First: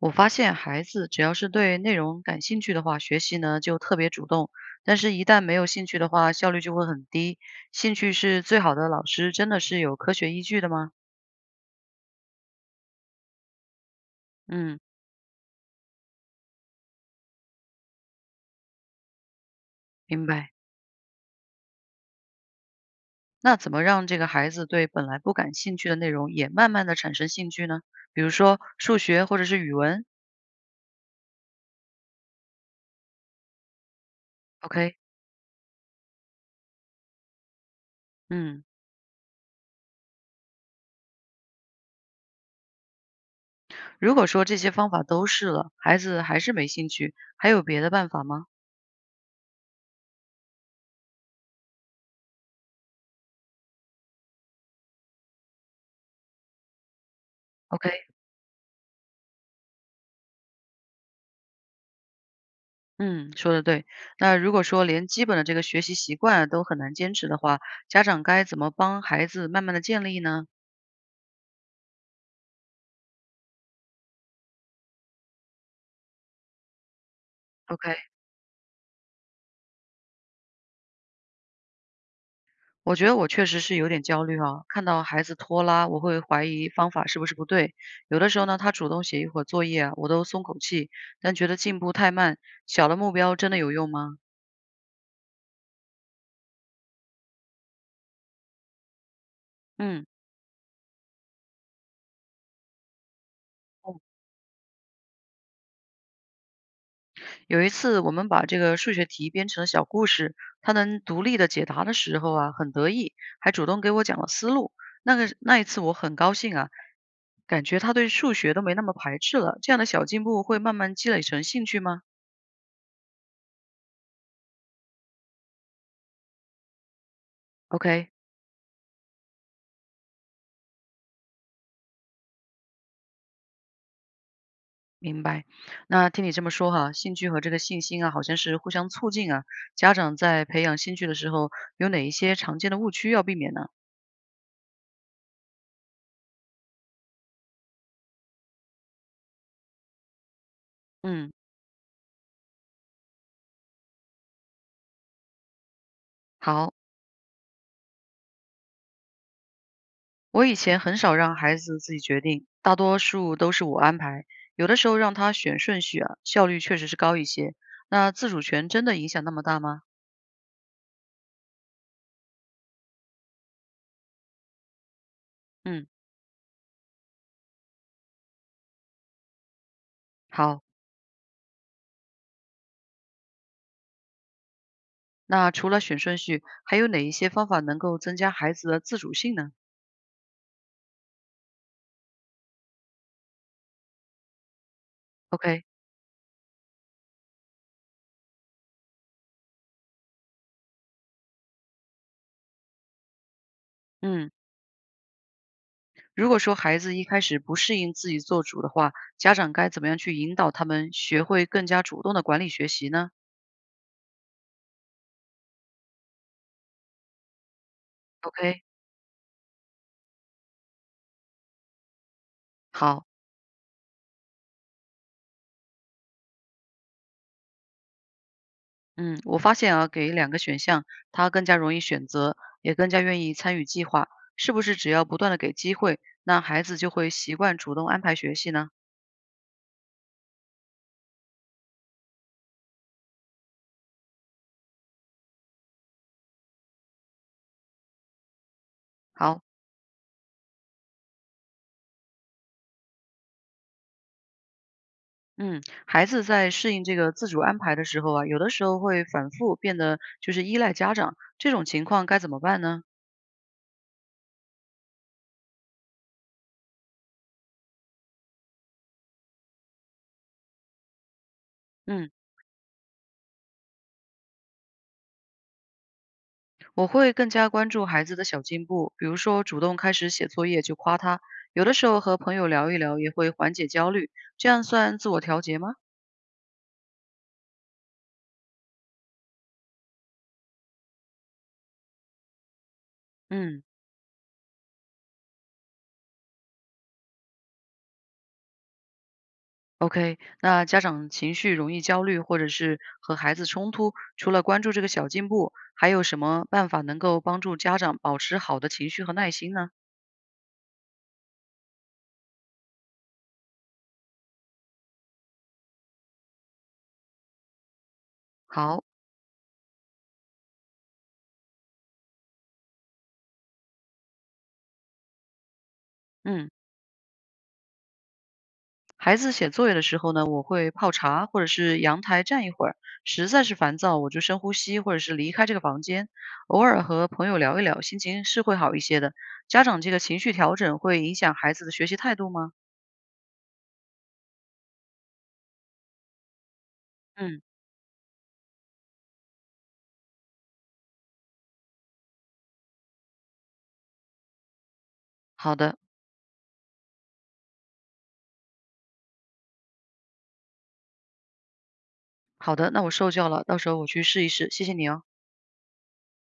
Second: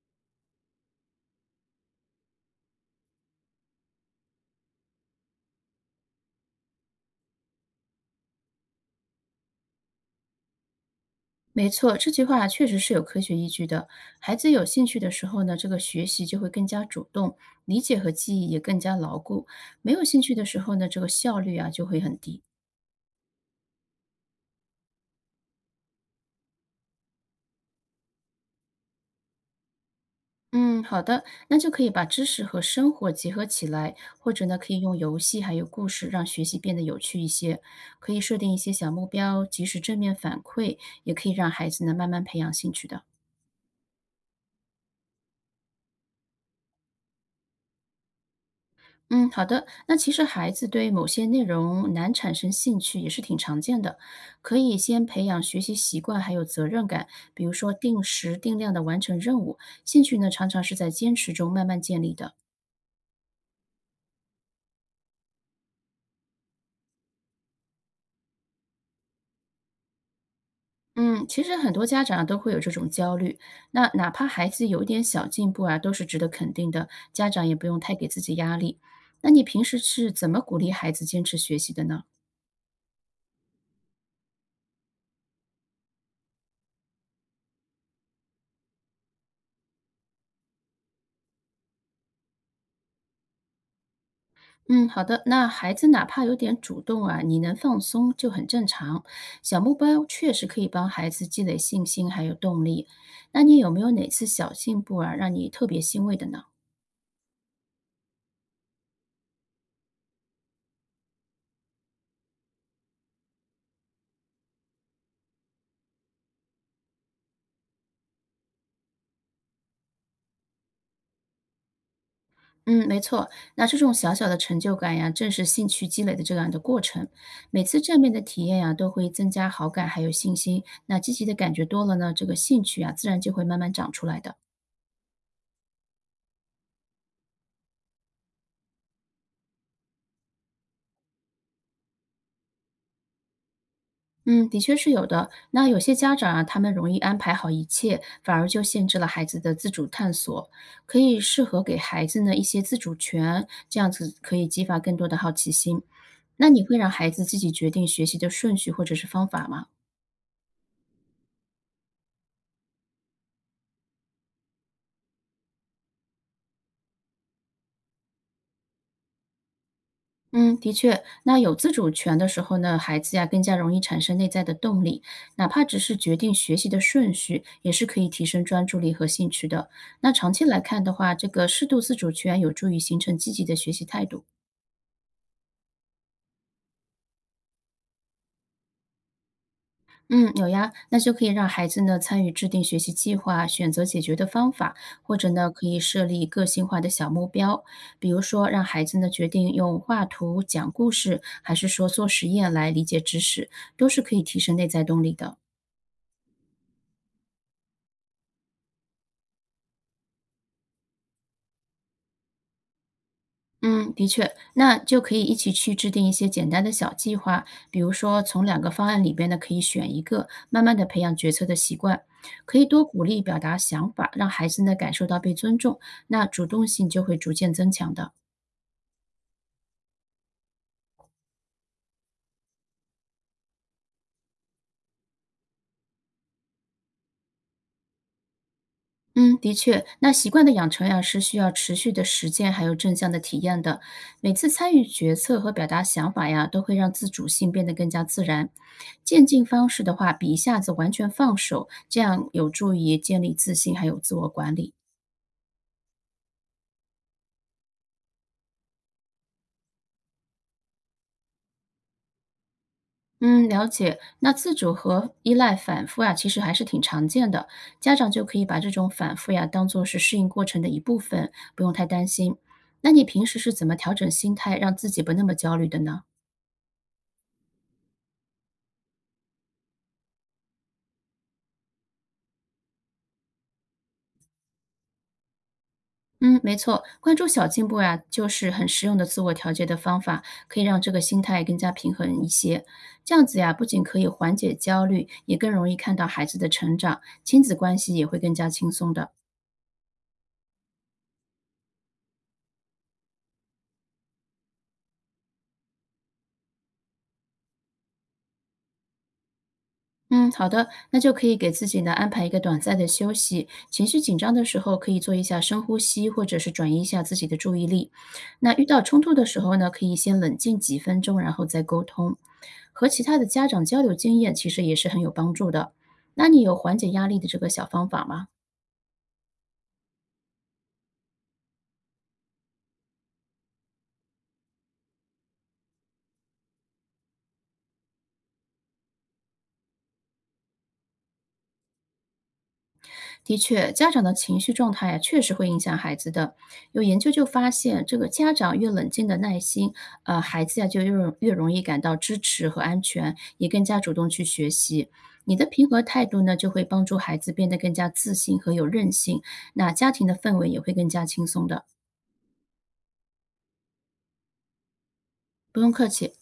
我发现孩子只要是对内容感兴趣的话，学习呢就特别主动；但是，一旦没有兴趣的话，效率就会很低。兴趣是最好的老师，真的是有科学依据的吗？没错，这句话确实是有科学依据的。孩子有嗯，兴趣的时候呢，这个学习就会更加主动，理解和记忆也更加牢固。没有兴明趣的白。时候呢，这个效率啊就会很低。那怎么让这个孩子对本来不感兴趣的内容也慢慢的产生兴趣呢？比如说数学或者是语文嗯，好的，那就可以把知识和生活结合起来，或者呢，可以用？OK，游戏还有故事让学习变得有趣一些。可以设定一嗯，些小目标，及时正面反馈，也可以让孩子呢慢慢培养兴趣的。如果说这些方法都试了，孩子还是没兴趣，还有别的办法吗嗯，好的。那其实孩子对某些内容难产生兴趣也是挺常见的，可以先培养学习习惯，还有责任感，比如说定？OK。时定量的完成任务。兴趣呢，常常是在坚持中慢慢建立的。嗯，说的对。那如果说连基本的这个学习习惯都很难坚持的话，家长该怎么帮孩子慢慢的建立呢嗯，其实很多家长都会有这种焦虑，那哪怕孩子有一点小进步啊，都是值得肯定的，家长也不用太给？OK，自己压力。那你平时是怎么鼓励孩子坚持学习的呢？我觉得我确实是有点焦虑啊，看到孩子拖拉，我会怀疑方法是不是不对。有的时候呢，他主动写一会儿作业啊我都松口气，但觉得进步太慢。小的目标真的有用吗？嗯，好的。那孩子哪怕有点主动啊，你能放松就很正常。小目标嗯确实可以帮孩子积累信心还有动力。那你有没有哪次小进步啊，让你特别欣慰的呢？有一次，我们把这个数学题编成了小故事，他能独立的解答的时候啊，很得意，还主动给我讲了思路。那一次我很高兴啊，感觉他对数学都没那么排斥了。这样的小进步会慢慢积累成兴趣吗嗯，没错。那这种小小的成就感呀，正是兴趣积累的这样的过程。每次正面？OK，的体验呀，都会增加好感还有信心。那积极的感觉多了呢，这个兴趣啊，自然就会慢慢长出来的。明白。那听你这么说哈，兴趣和这个信心啊，好像是互相促进啊。家长在培养兴趣的时候，有哪一些常见的误区要避免呢？嗯，的确是有的。那有些家长啊，他们容易安排好一切，反而就限制了孩子的自主探索。可以嗯，适合给孩子呢一些自主权，这样子可以激发更多的好奇心。那你好。会让孩子自己决定学习的顺序或者是方法吗？我以前很少让孩子自己决定，大多数都是我安排。有的时候让他选顺序啊，效率确实是高一些。那自主权真的影响那么大吗？嗯，的确，那有自主权的时候呢，孩子呀更加容易产生内在的动力，哪怕只嗯，是决定学习的顺序，也是可以提升专注力和兴趣的。那长期来好。看的话，这个适度自主权有助于形成积极的学习态度。那除了选顺序，还有哪一些方法能够增加孩子的自主性呢嗯，有呀，那就可以让孩子呢参与制定学习计划，选择解决的方法，或者呢？OK，可以设立个性化的小目标，比如说让孩子呢决定用画图、讲故事，还是说做实验来理解知识，都是可以嗯，提升内在动力的。如果说孩子一开始不适应自己做主的话，家长该怎么样去引导他们学会更加主动的管理学习呢嗯，的确，那就可以一起去制定一些简单的小计划，比如说从两？OK，个方案里边呢，可以选一个，慢慢的培养决策的习惯，可以多鼓好。励表达想法，让孩子呢感受到被尊重，那主动性就会逐渐增强的。嗯，我发现啊，给两个选项，他更加容易选择，也更加愿意参与计划。是不是只要不断的给机会，那孩子就会习惯主动安排学习呢？嗯，的确，那习惯的养成呀，是需要持续的实践，还有正向的体验的。每次参与决策和表达想法呀，都会让自主性变得更加自然。渐好，进方式的话，比一下子完全放手，这样有助于建立自信，还有自我管理。嗯，孩子在适应这个自主安排的时候啊，有的时候会反复变得就是依赖家长，这种情况该怎么办呢？嗯，了解。那自主和依赖反复呀，其实还是挺常见的。家长就可以把这种反复呀，当做是适应过程的一部分，不用太担嗯，心。那你平时是怎么调整心态，让自己不那么焦虑的呢？我会更加关注孩子的小进步，比如说主动开始写作业就夸他，有的时候和朋友聊一聊也会缓解焦虑，这样算自我调节吗？嗯，没错，关注小进步呀、就是很实用的自我调节的方法，可以让这个心态更加平衡一些。这样子呀，嗯。不仅可以缓解焦虑，也更容易看到孩子的成长，亲子关系也会更加轻松的。OK，那家长情绪容易焦虑，或者是和孩子冲突，除了关注这个小进步，还有什么办法能够帮助家长保持好的情绪和耐心呢？嗯，好的，那就可以给自己呢安排一个短暂的休息。情绪紧张的时候，可以做一下深呼吸，或者是转移一下自己的注意力。那遇到好，冲突的时候呢，可以先冷静几分钟，然后再沟通。和其他的家长交流经验，其实也是很有帮助的。那你嗯，有缓解压力的这个小方法吗？孩子写作业的时候呢，我会泡茶，或者是阳台站一会儿，实在是烦躁，我就深呼吸，或者是离开这个房间，偶尔和朋友聊一聊，心情是会好一些的。家长这个情绪调整会影响孩子的学习态度吗？的确，家长的情绪状态呀，确实会影响孩子的。有研究就嗯，发现，这个家长越冷静的耐心，孩子呀就越容易感到支持和安全，也更加主动去学习。你的好平的，和态度呢，就会帮助孩子变得更加自信和有韧性，那家庭的氛围也会更加轻松的。好的，那我受教了，到时候我去试一试，谢谢你哦。不用客气。